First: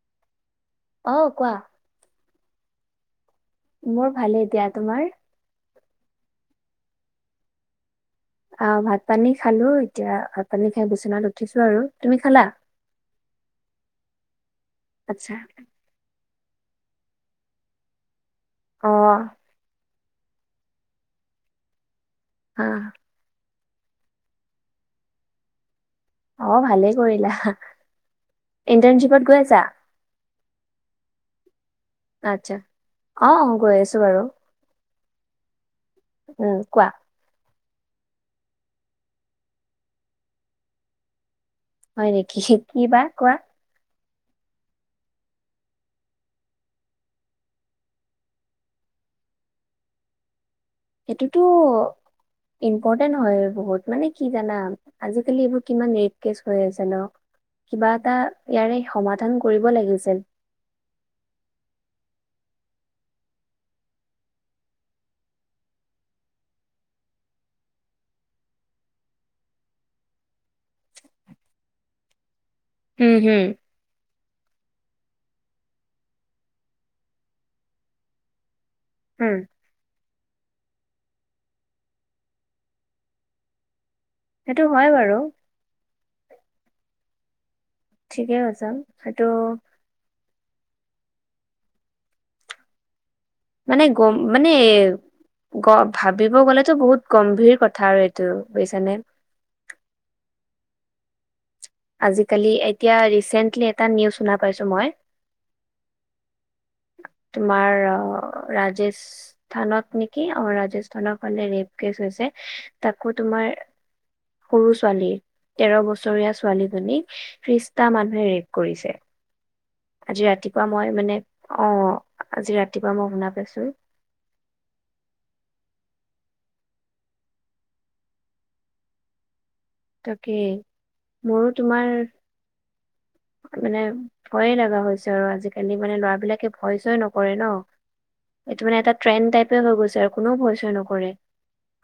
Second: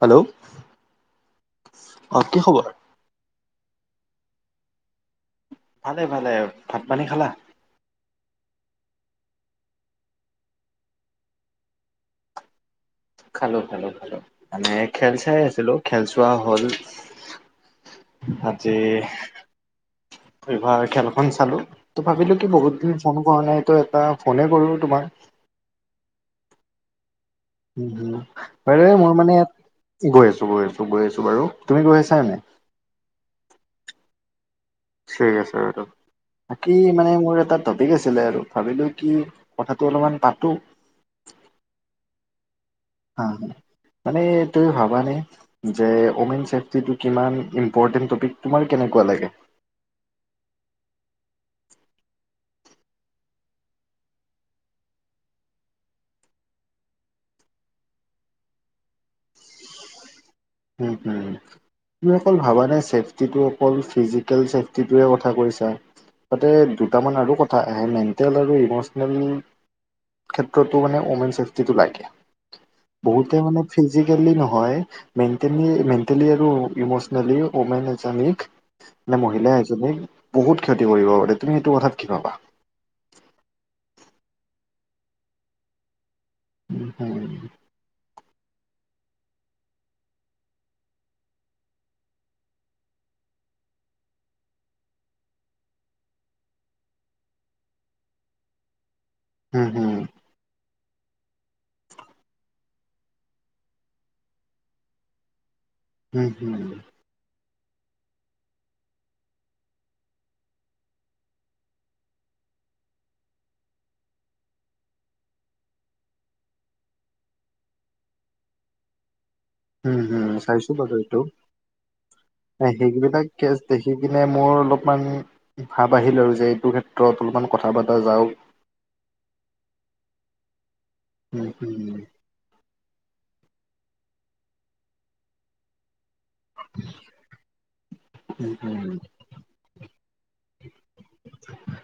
Hello অ' কোৱা অ' কি খবৰ? মোৰ ভালে দিয়া। তোমাৰ? ভালে-ভালে আৰু। ভাত পানী খালা? আহ, ভাত পানী খালোঁ, এতিয়া ভাত পানী খাই বিচনাত উঠিছোঁ আৰু। তুমি খালা? খালো-খালো-খালো, মানে খেল আচ্ছা চাই আছিলোঁ। খেল চোৱা হ'ল আজি অ এইবাৰ খেলখন চালো, ত' ভাবিলো কি হা বহুত দিন ফোন কৰা নাই টো এটা, ফোনে কৰো তোমাক। অ' ভালেই কৰিলা। উম' উম' বাইদেউ মোৰ ইন্টাৰ্ণশ্বিপত মানে গৈ আছা ইয়াত গৈ আছোঁ, গৈ আছোঁ, গৈ আছো বাৰু। তুমি গৈ আছা? নে নাই? আচ্ছা, অ' গৈ আছো বাৰু। ঠিক আছে বাৰু। উম বাকী কোৱা মানে মোৰ এটা টপিক আছিলে আৰু, ভাবিলো কি, কথাটো অলপমান পাতো। হয় নেকি কি বা কোৱা অ'হ মানে তুমি ভাবানে যে ওমেন ছেফট্ৰিতো কিমান ইম্পৰ্টেণ্ট টপিক তোমাৰ কেনেকোৱা লাগে? সেইটোতো ইম্পৰ্টেণ্ট হয় বহুত, মানে কি জানা? আজিকালি এইবোৰ কিমান ৰেপ' কেচ হৈ আছে ন'। কিবা এটা ইয়াৰে সমাধান কৰিব লাগিছিল। উম' হ'ম। তুমি অকল ভাবা নাই চেফটিটো অকল ফিজিকেল চেফটিটোৱে কথা কৈছা। তাতে দুটামান আৰু কথা আহে মেণ্টেল আৰু ইমচনেল। ক্ষেত্ৰটো মানে উমেন চেফটি টো লাগে হম বহুতে হম মানে ফিজিকেলি নহয়। মেন্টেলি- মেণ্টেলি আৰু ইমচনেলি ওমেন এজনীক মানে হম মহিলা এজনী। এজনীক বহুত ক্ষতি কৰিব পাৰে তুমি এইটো কথাত কি ভাবা? সেইটো হয় বাৰু। উম, হম। ঠিকেই কৈছা সেইটো মানে গম, মানে গ ভাবিব গ'লেতো বহুত গম্ভীৰ কথা আৰু এইটো বুজিছানে? উম হুম। আজিকালি এতিয়া ৰিচেন্টলি এটা নিউজ শুনা পাইছো মই। হুম-হুম। তোমাৰ অ', ৰাজেশ। স্থানত নেকি অ ৰাজস্থানৰ ফালে ৰেপ কেচ হৈছে তাকো তোমাৰ। সৰু ছোৱালী, তেৰ' বছৰীয়া ছো ছোৱালীজনীক ত্ৰিশটা মানুহে ৰেপ কৰিছে। উম আজি হুম ৰাতিপুৱা চাইছো মই বাৰু মানে এইটো অ আজি ৰাতিপুৱা মই শুনা সেইবিলাক পাইছো কেচ দেখ পিছদিনাই মোৰ অলপমান ভাৱ আহিলে আৰু যে এইটোৰ ক্ষেত্ৰত অলপমান কথা পাতা যাওক। তাকে, মোৰো তোমাৰ। যাওক মানে ভয়ে লগা হৈ হৈছে আৰু আজিকালি মানে ল'ৰাবিলাক। কে ভয় চয় নকৰে ন উম, এইটো মানে হুম এটা ট্ৰেণ্ড টাইপে হৈ গৈছে আৰু কোনেও ভয় চয় নক কৰে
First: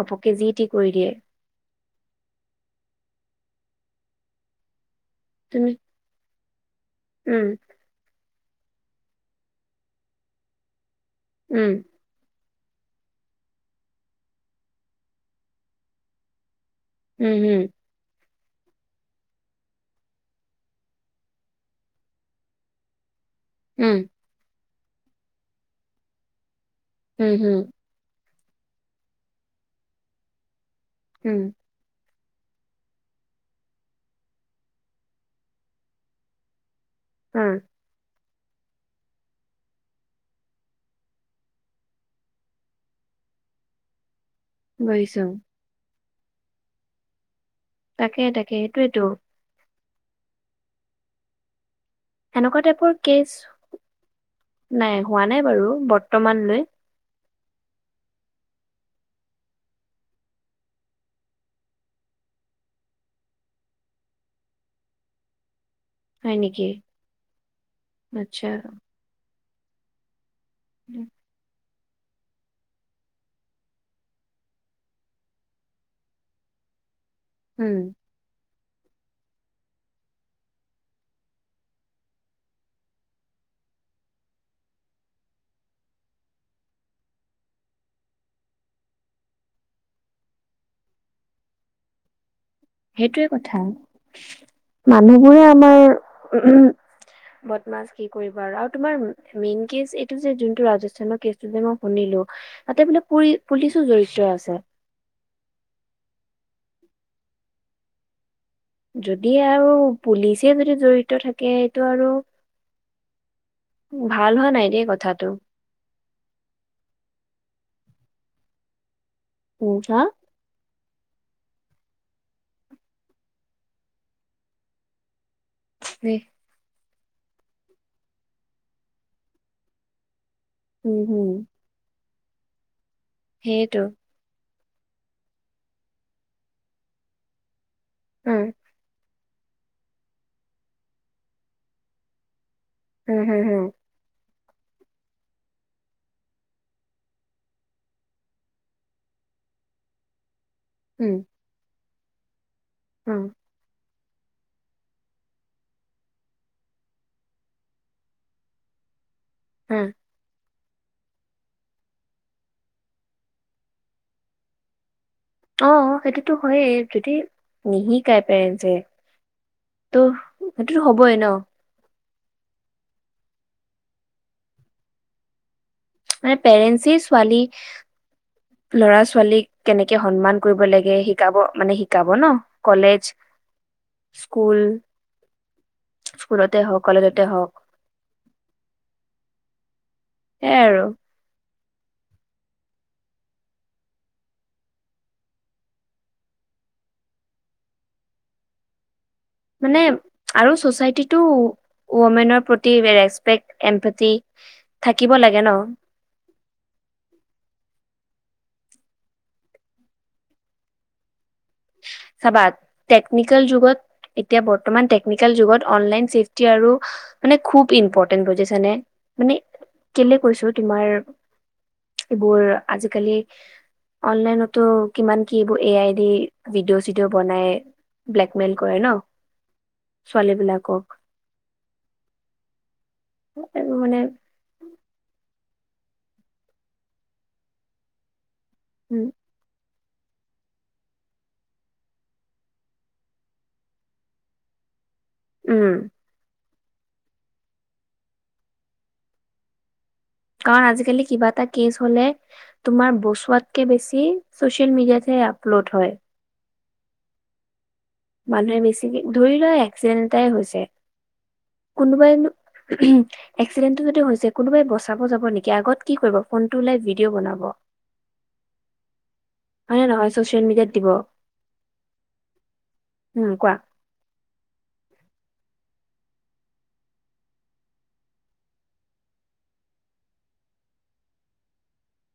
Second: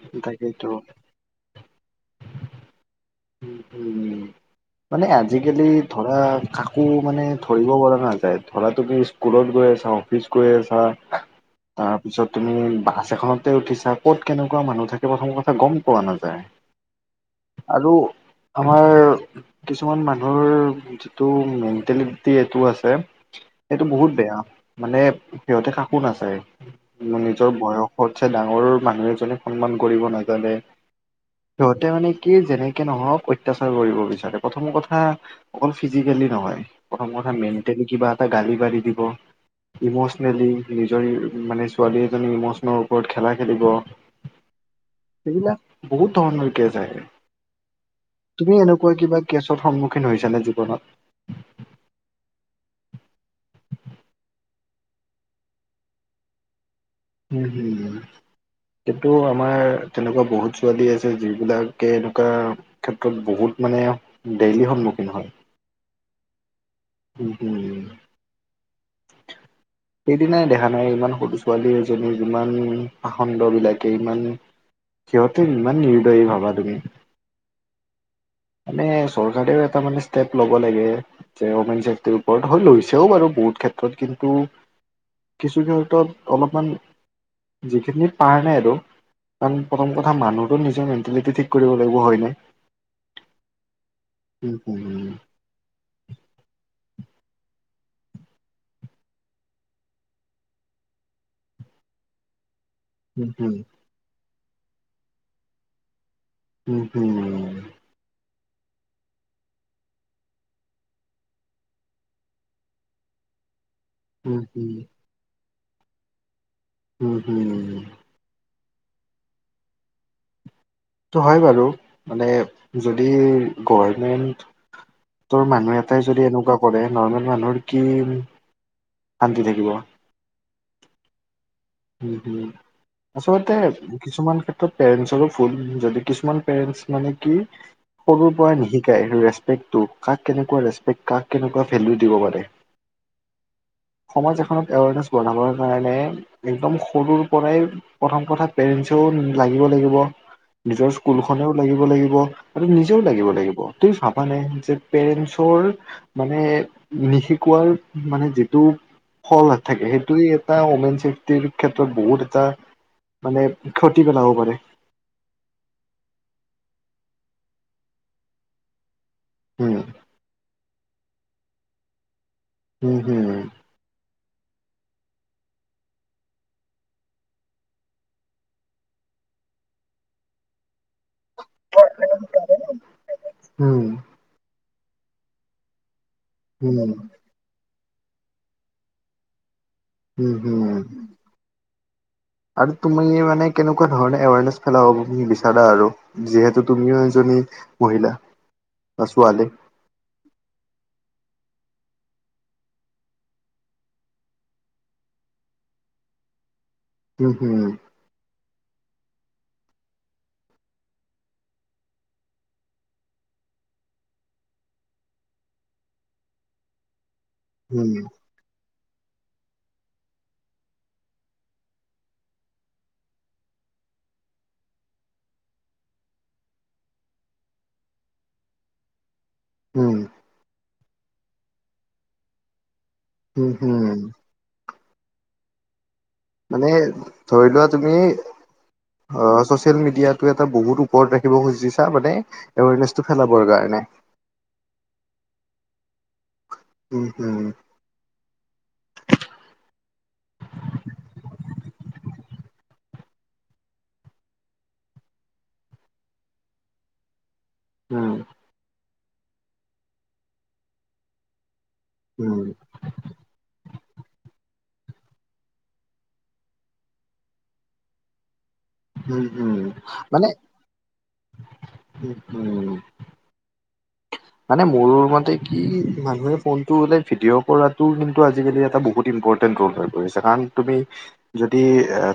ঘপকে তাকেইতো যিটি কৰি দিয়ে। উম মানে আ আজিকালি তুমি ধৰা, কাকো মানে উম ধৰিব পৰা নাযায়। ধৰা টো কি স্কুলত গৈ আছা অফিচ গৈ আছা তাৰ উম তাৰপিছত তুমি বাছ এখনতে উঠিছা ক'ত কেনেকুৱা মানুহ থাকে প্ৰথম কথা গম পোৱা নাযায়। [inaudible] উম হম। আৰু। আমাৰ। কিছুমান মানুহৰ যিটো মেণ্টেলিটি এইটো আছে। সেইটো উম বহুত বেয়া, মানে সিহঁতে কাকো নাচায়। উম নিজৰ হুম বয়স সতছে ডাঙৰ মানুহ এজনেক সন্মান কৰিব নাজানে। উম। সিহতে মানে কি, যেনে কে নহওক অত্যাচাৰ কৰিব বিচাৰে প্ৰথম কথা অকল ফিজিকেলি নহয়। প্ৰথম কথা উম মেন্টেল কিবা এটা গালি গালি দিব। ইম'চনেলি, নিজৰ এই মানে, ছোৱালী এজনী ইম'চনৰ ওপৰত খেলা খেলিব। বুজিছো সেইবিলাক বহুত ধৰণৰ কেছ আহে। তাকে তাকে তুমি এনেকুৱা সেইটোয়েতো কিবা কেছত সন্মুখীন হৈছানে জীৱনত? হেনেকুৱা টাইপৰ কেচ, নাই, হোৱা নাই বাৰু বৰ্তমানলৈ। হম হুম। এইটো আমাৰ তেনেকুৱা বহুত ছোৱালী আছে যিবিলাকে এনেকুৱা। ক্ষেত্ৰত বহুত মানে ডেইলি সন্মুখীন হয়। হয় নেকি? হুম হুম। আচ্ছা। সেইদিনাই দেখা নাই ইমান সৰু ছোৱালী এজনীৰ ইমান পাখন্দ বিলাকে ইমান সিহঁতে ইমান নিৰ্দয়ী ভাবা তুমি। হোম। মানে চৰকাৰেও এটা মানে ষ্টেপ ল'ব লাগে। যে ঔমেন চেফটিৰ ওপৰত হয় লৈছেও বাৰু বহুত ক্ষেত্ৰত কিন্তু কিছু ক্ষেত্ৰত অলপমান যিখিনি পাৰা নাই আৰু। কাৰণ প্ৰথম কথা মানুহটোৰ নিজৰ মেন্টেলিটি ঠিক কৰিব লাগিব, হয় নে? সেইটোৱে কথা, উম হম মানুহবোৰে আমাৰ উমহ বদমাছ কি কৰিবা আৰু, আৰু তোমাৰ মেইন কেচ এইটো যে যোনটো ৰাজস্থানৰ কেচ টো যে মই শুনিলোঁ তাতে বোলে পু উম হম পুলিচো জড়িত আছে। উম হোমম। যদি আৰু পুলিচে যদি জড়িত থাকে সেইটো আৰু ভাল উম হোৱা নাই হম দেই কথাটো। উম হোমম। পু হাঁ? সেইটো হয় বাৰু। মানে যদি গভৰ্মেণ্টৰ মানুহ এ এটাই হে যদি এনেকুৱা কৰে নৰ্মেল মানুহৰ কি শান্তি থাকিব। Um home. উম হোম, আচলতে সেইটো কিছুমান ক্ষেত্ৰ তো পেৰেঞ্চৰো ভুল যদি কিছুমান পেৰেঞ্চ মানে কি সৰুৰ উম পৰাই নিশিকাই ৰে পেকটো কাক কেনেকুৱা ৰেচপেক্ট কাক কেনেকুৱা ভেলো দিব পাৰে। উম হুম হুম। সমাজ এখনত এৱেৰনেছ বঢ়াবৰ কাৰণে একদম সৰুৰ পৰাই প্ৰথম কথা পেৰেঞ্চেও লাগিব লাগিব। নিজৰ উম স্কুলখনেও লাগিব লাগিব আৰু নিজেও উম লাগিব লাগিব। তুমি ভাবানে যে পেৰেঞ্চৰ মানে নিশিকোৱাৰ মানে যিটো ফল নাথাকে উম সেইটো এটা অমেন চেফ টিৰ ক্ষেত্ৰত বহুত এটা মানে ক্ষতি পেলাব পাৰে। অ সেইটোতো হয়ে যদি নিশিকাই পেৰেঞ্চে উম। তো সেইটোতো হ'বই ন'? উম হুম। মানে পেৰেঞ্চেই ছোৱালী ল'ৰা ছোৱালীক কেনেকে সন্মান কৰিব লাগে শিকাব মানে শি শিকাব নহ। কলেজ, উম স্কুল স্কুলতে হওঁক উম কলেজতে হওঁক। উম সেইয়াই হুম। আৰু আৰু তুমি মানে কেনেকুৱা ধৰণে এৱাৰনেছ ফেলাব বিচাৰা আৰু? যিহেতু তুমিও এজনী মহিলা বা ছোৱালী। মানে আৰু চচাইতিটো ওমেনৰ প্ৰতি ৰেচপেক্ট এমপথি থাকিব লাগে ন'? উম হুম। চাবা টেকনিকেল যুগত এতিয়া বৰ্তমান টেকনিকেল যুগত অনলাইন চেফটি আৰু মানে খুব উম ইম্পপৰ্টেণ্ট বুজিছানে মানে কেলে কৈছো তোমাৰ এইবোৰ আজি-কালি অনলাইনতো কিমান কি এইবোৰ এ আই ডি ভিডিঅ' চিডিঅ' বনাই ব্লেকমেইল কৰে ন। উম' ছোৱালী বিলাকক উম মানে হুম মানে ধৰি লোৱা তুমি হু অ ছ'চিয়েল মিডিয়াটো এটা বহুত ওপৰত ৰাখিব খুজিছা মানে এৱেৰনেছটো ফেলাবৰ কাৰণে। উম'। উম হুম উম কাৰণ আজি-কালি কিবা এটা কেছ হ'লে তোমাৰ বচোৱাতকে বেছি ছ'চিয়েল মিডিয়াতহে আপলোড হয়। উম' মানুহে বেছিকে ধৰি লোৱা এক্সিডেণ্ট এটাই হৈছে কোনোবাই নো উম এক্সিডেণ্টো যদি হৈছে কোনোবাই বচাব যাব নেকি আগত কি কৰিব ফোনটো ওলাই ভিডিঅ' বনাব হয় উম উম নে নহয় মানে ছ'চিয়েল মিডিয়াত দিব। উম' উম'। উম' কোৱা মানে মোৰ মতে কি মানুহে ফোনটো হ'লে ভিডিঅ' কৰাতো কিন্তু আজি-কালি এটা বহুত ইম্প- টেণ্ট হৈ পৰিছে কাৰণ তুমি যদি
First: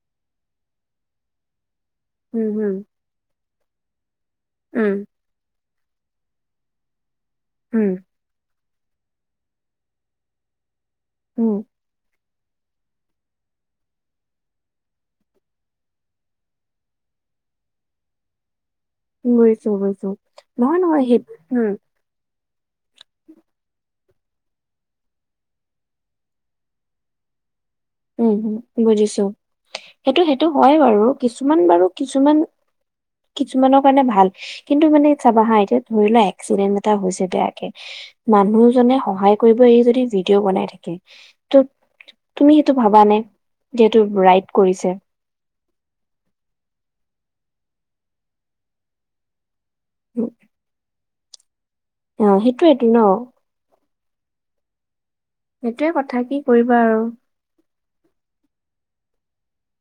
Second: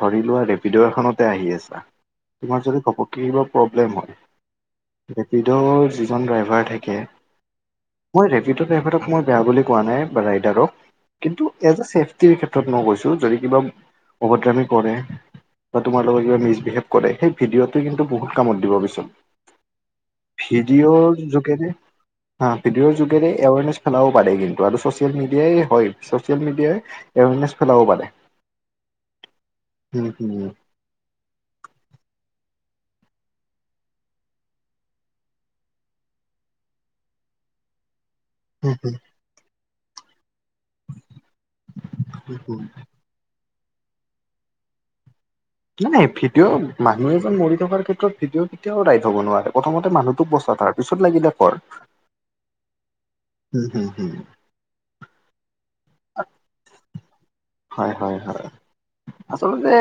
ধৰি লোৱা ৰেপিড' এখনতে আহি আছা উম তোমাৰ হম যদি ঘপককে কিবা প্ৰব্লেম হয় উম ৰেপিডোৰ যিজন ড্ৰাই- ভাৰ থাকে উম মই ৰেপিডো' ড্ৰাইভাৰক মই বেয়া বুলি কোৱা নাই ৰাইডাৰক কিন্তু উম এজে ছেফটি টিৰ ক্ষেত্ৰত মই কৈছো যদি কিবা অভদ্ৰামি কৰে বা তোমাৰ লগত কিবা মিছবিহেভ কৰে সেই ভিডিঅ'টো কিন্তু বহুত কামত দিব পিছত। গৈছো গৈছো নহয় নহয় ভিডিঅ'ৰ সেইটো উম [unintelligible] হা। ভিডিঅ'ৰ যোগেৰে এৱাৰনেছ ফেলাও পাৰে কিন্তু আৰু ছ'চিয়েল মিডিয়াই হয় ছ'চিয়েল মিডিয়াই, এৱাৰনেছ ফেলাব পাৰে। উম হম বুজিছো উম সেইটো হুম সেইটো হয় বাৰু কিছুমান বাৰু কিছুমান কিছুমানৰ কাৰণে ভাল। কিন্তু মানে চাবা হা এতিয়া ধৰি লোৱা এক্সিডেন্ট এটা হৈছে বেয়াকে হুম হুম মানুহজনে সহায় কৰিব এৰি যদি ভিডিঅ' বনাই থাকে তো হুম তুমি হুম। ভাৱা নে, যিহেতু ৰাইত কৰিছে নাই ভিডিঅ' মানুহ এজন মৰি থকাৰ ক্ষেত্ৰত ভিডিঅ' কেতিয়াও ৰাইত হ'ব নোৱাৰে। প্ৰথমতে মানুহটোক বচা তাৰ পিছত লাগিলে কৰ। অ সেইটোৱেটো ন উম হুম হুম সেইটোৱে কথা কি কৰিবা আৰু। হয় হয় হয় আচলতে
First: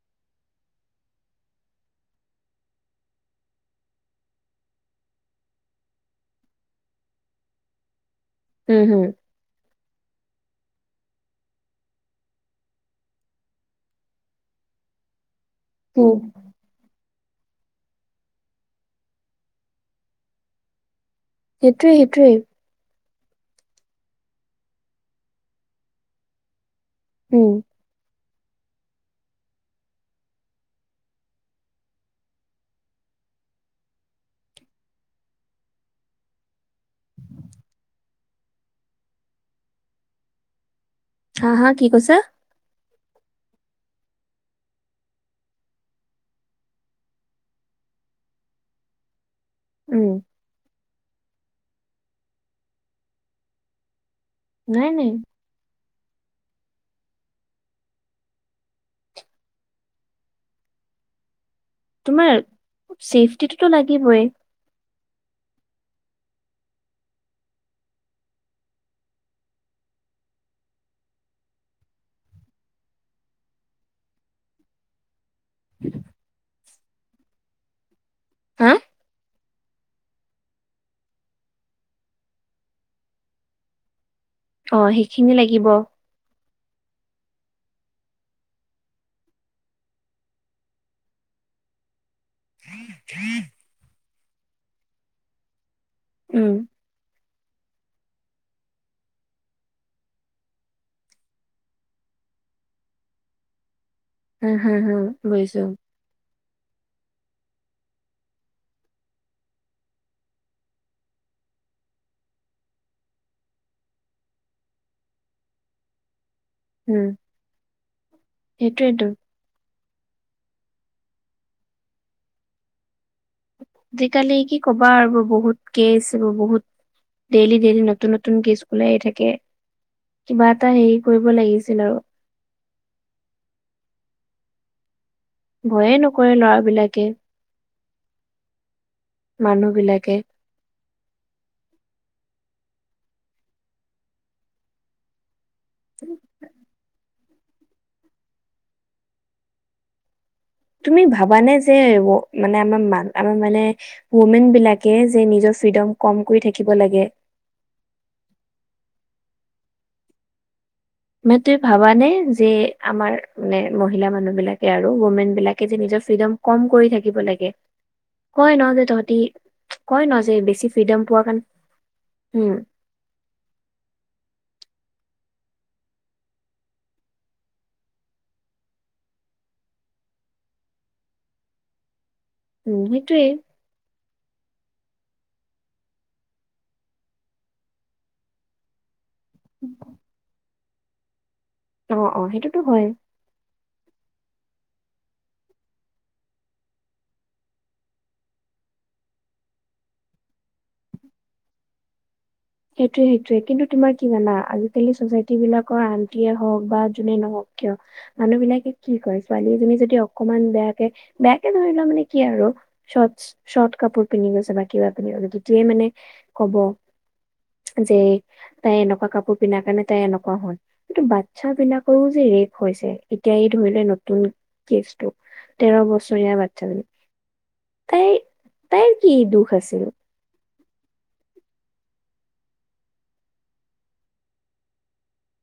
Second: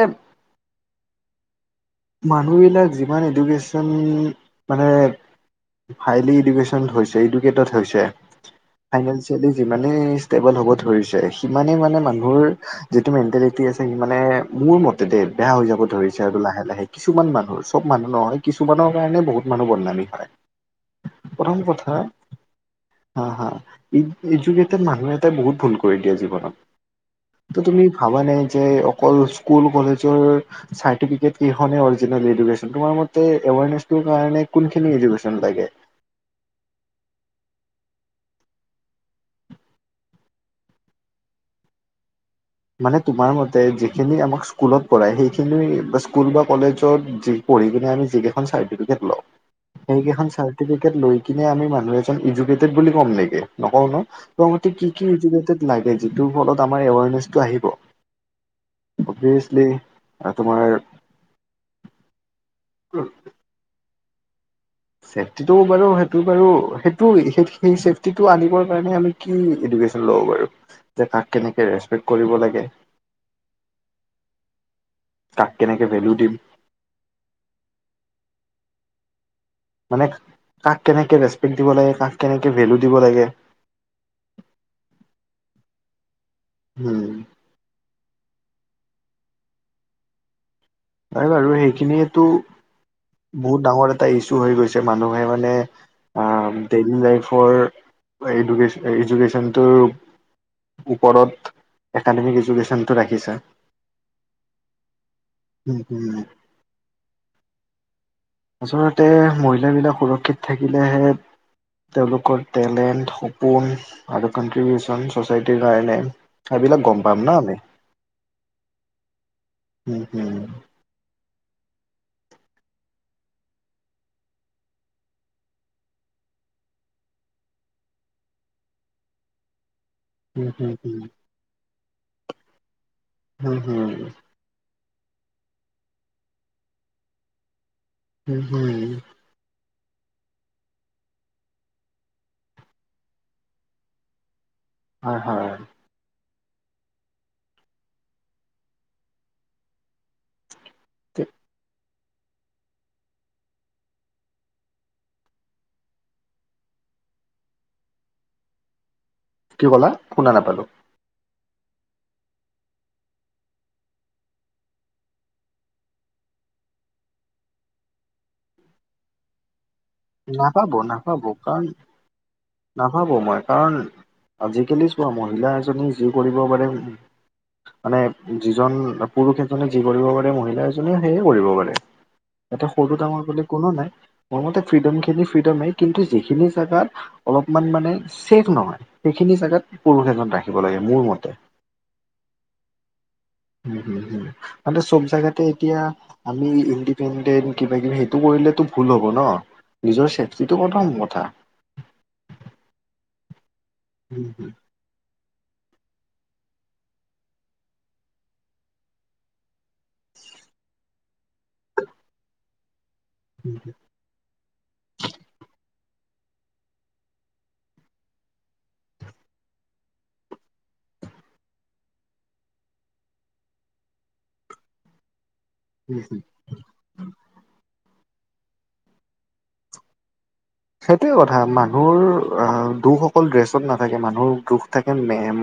মানুহবিলাক যিমান এডুকেছন মানে হাইলী এডুকেশ্বন হৈছে এডুকেতেট হৈছে উম হম ফাইনেন্স সেইটো যিমানেই ষ্টেবল হ'ব ধৰিছে সিমানেই মানে মানুহৰ যিটো মেণ্টেলিটি আছে সি মানে মোৰ মতে দেই বেয়া হৈ যাব ব উম ধৰিছে আৰু লাহে-লাহে কিছুমান মানুহ চব মানুহ নহয় কিছুমানৰ কাৰণে বহুত মানুহ বদনামী হয় প্ৰথম সেইটোয়ে কথা সেইটোয়ে হা হা ই ইজোকেটেত মানুহ এইটো বহুত ভুল কৰে দিয়ে জীৱনত। উম ত তুমি ভাবা নে, যে অকল স্কুল কলেজৰ চাৰ্টিফিকেট কি এখনে অৰিজিনেল এডুকেছন তোমাৰ মতে এৱাৰনেছটোৰ কাৰণে কোনখিনি এডুকেছন লাগে [unintelligible] হা, হা কি কৈছে? মানে তোমাৰ মতে যিখিনি আমাক স্কুলত পঢ়ায় সেইখিনি বা স্কুল বা কলেজত যি পঢ়ি কিনে আমি যিকেইখন চাৰ্টিফিকেট লওঁ উম সেইকেইখন চাৰ্টিফিকেট লৈ কিনে আমি মানুহ এজন এডুকেটেডেত বুলি কম নেকি নকওঁ ন তোৰ মতে কি নাই কি নাই এডুকেডেত লাগে যিটোৰ ফলত আমাৰ এৱাৰনেচ টো আহিব। অবিয়েচলি তোমাৰ তোমাৰ ছেফটিটোতো লাগিবই চেফটিটো বাৰু সেইটো বাৰু সেইটো সেই সেই চেফটিটো আনিবৰ কাৰণে আমি কি এডুকেশ্যন ল'ব বাৰু যে কাক কেনেকে ৰেচপেক্ট কৰিব লাগে কাক কেনেকে ভেলু দি- হুউ মানে কাক কেনেকে ৰেচপেক্ট দিব লাগে কাক কেনেকে ভেলু দিব লাগে অ সেইখিনি লাগিব উম নাই বাৰু সেইখিনিয়েটো বহুত ডাঙৰ এটা ই- ছু হৈ গৈছে মানুহে মানে আ উম ডেইলী লাইফৰ এডুকেছ এডুকেশ্যনটো ওপৰত একাডেমিক এডুকেশ্যনটো ৰাখিছা উম হম হুম বুজিছোঁ। উম, উম আচলতে মহিলাবিলাক সুৰক্ষিত থাকিলেহে তেওঁলোকৰ টেলেণ্ট, সপোন আৰু কনট্ৰিবিউচন ছ'চাইটিৰ কাৰণে সেইবিলাক গম উম পাম ন আমি সেইটোয়েতো উম উম আজি-কালি কি ক'বা আৰু বহুত কেছ এবোৰ বহুত ডেইলি ডেইলি নতুন নতুন কেছ ওলাই থাকে কিবা হুম, এটা হুম, হেৰি হুম। কৰিব লাগিছিল আৰু উম উম ভয়ে নকৰে ল'ৰাবিলাকে উম উম মানুহ বিলাকে হয় হয় উ তুমি কি ভাবানে যে এবোৰ মানে আমাৰ মান আমাৰ মানে ওমেন বিলাকে যে নিজৰ ফ্ৰীডম কম কৈ থাকিব লাগে কি ক'লা শুনা নাপালো মান তুমি ভাবানে যে আমাৰ মানে মহিলা মানুহ বিলাকে আৰু ওমেন বিলাকে যে নিজৰ ফ্ৰীডম কম কৰি থাকিব লাগে। কয় ন' যে, তহঁতি কয় ন' যে, বেছি নাপাব, ফ্ৰীডম পোৱা কাৰণে। উম! নাভাবোঁ মই। কাৰণ, আজিকালি চোৱা! মহিলা এজনী যি কৰিব পাৰে বুলি। মানে, যিজন, পুৰুষে এজনে, যি কৰিব পাৰে, মহিলা এজনে সেয়ে কৰিব পাৰে। ইয়াতে উম সৰু-ডাঙৰ সেইটোয়ে বুলি কোনো নাই। মোৰ মতে, ফ্ৰীডম খিনি, ফ্ৰীডমেই। কিন্তু, যিখিনি জাগাত অলপমান মানে, ছেফ নহয়। সেইখিনি জোগাত পুৰুষ এজন ৰাখিব লাগে, মোৰ মতে। অ' অ'! সেইটোতো হয়! [unintelligible] মানে চব জোগাতে এতিয়া, আমি, ইণ্ডিপেণ্ডেণ্ট। কিবা-কিবি সেইটো কৰিলেতো ভুল হ'ব ন'! নিজৰ চেফটিটো প্ৰথম কথা। সেইটোৱে, সেইটোৱে! কিন্তু, তোমাৰ কি জানা! আ আজিকালি, ছ'চাইটি বিলাকৰ আন্টিয়ে হওঁক বা যোনে নহওঁক কিয়, মানুহ বিলাকে কি কয়! ছোৱালীজনী যদি অকমান বেয়াকে বেয়াকে ধৰিলোৱা মানে, কি আৰু চৰ্ট স্বৰ্ট কাপোৰ পিন্ধি গৈছে বা কিবা পিন্ধি গৈছে, তেতিয়াই মানে ক'ব। যে, তাই এনেকুৱা কাপোৰ পিন্ধাৰ কাৰণে, তাই এনেকুৱা হ'ল। কিন্তু, বাচ্ছা বিলাকৰো যে ৰেপ হৈছে। এতিয়া, এই ধৰি লোৱা নতুন। কেছটো? তেৰ বছৰীয়া বা [unintelligible] তাই তাইৰ কি দুখ আছিল? সেইটোৱে কথা! মানুহৰ আঁ দুখ অকল ড্ৰেছত নাথাকে, মানুহৰ দুখ থাকে, [unintelligible]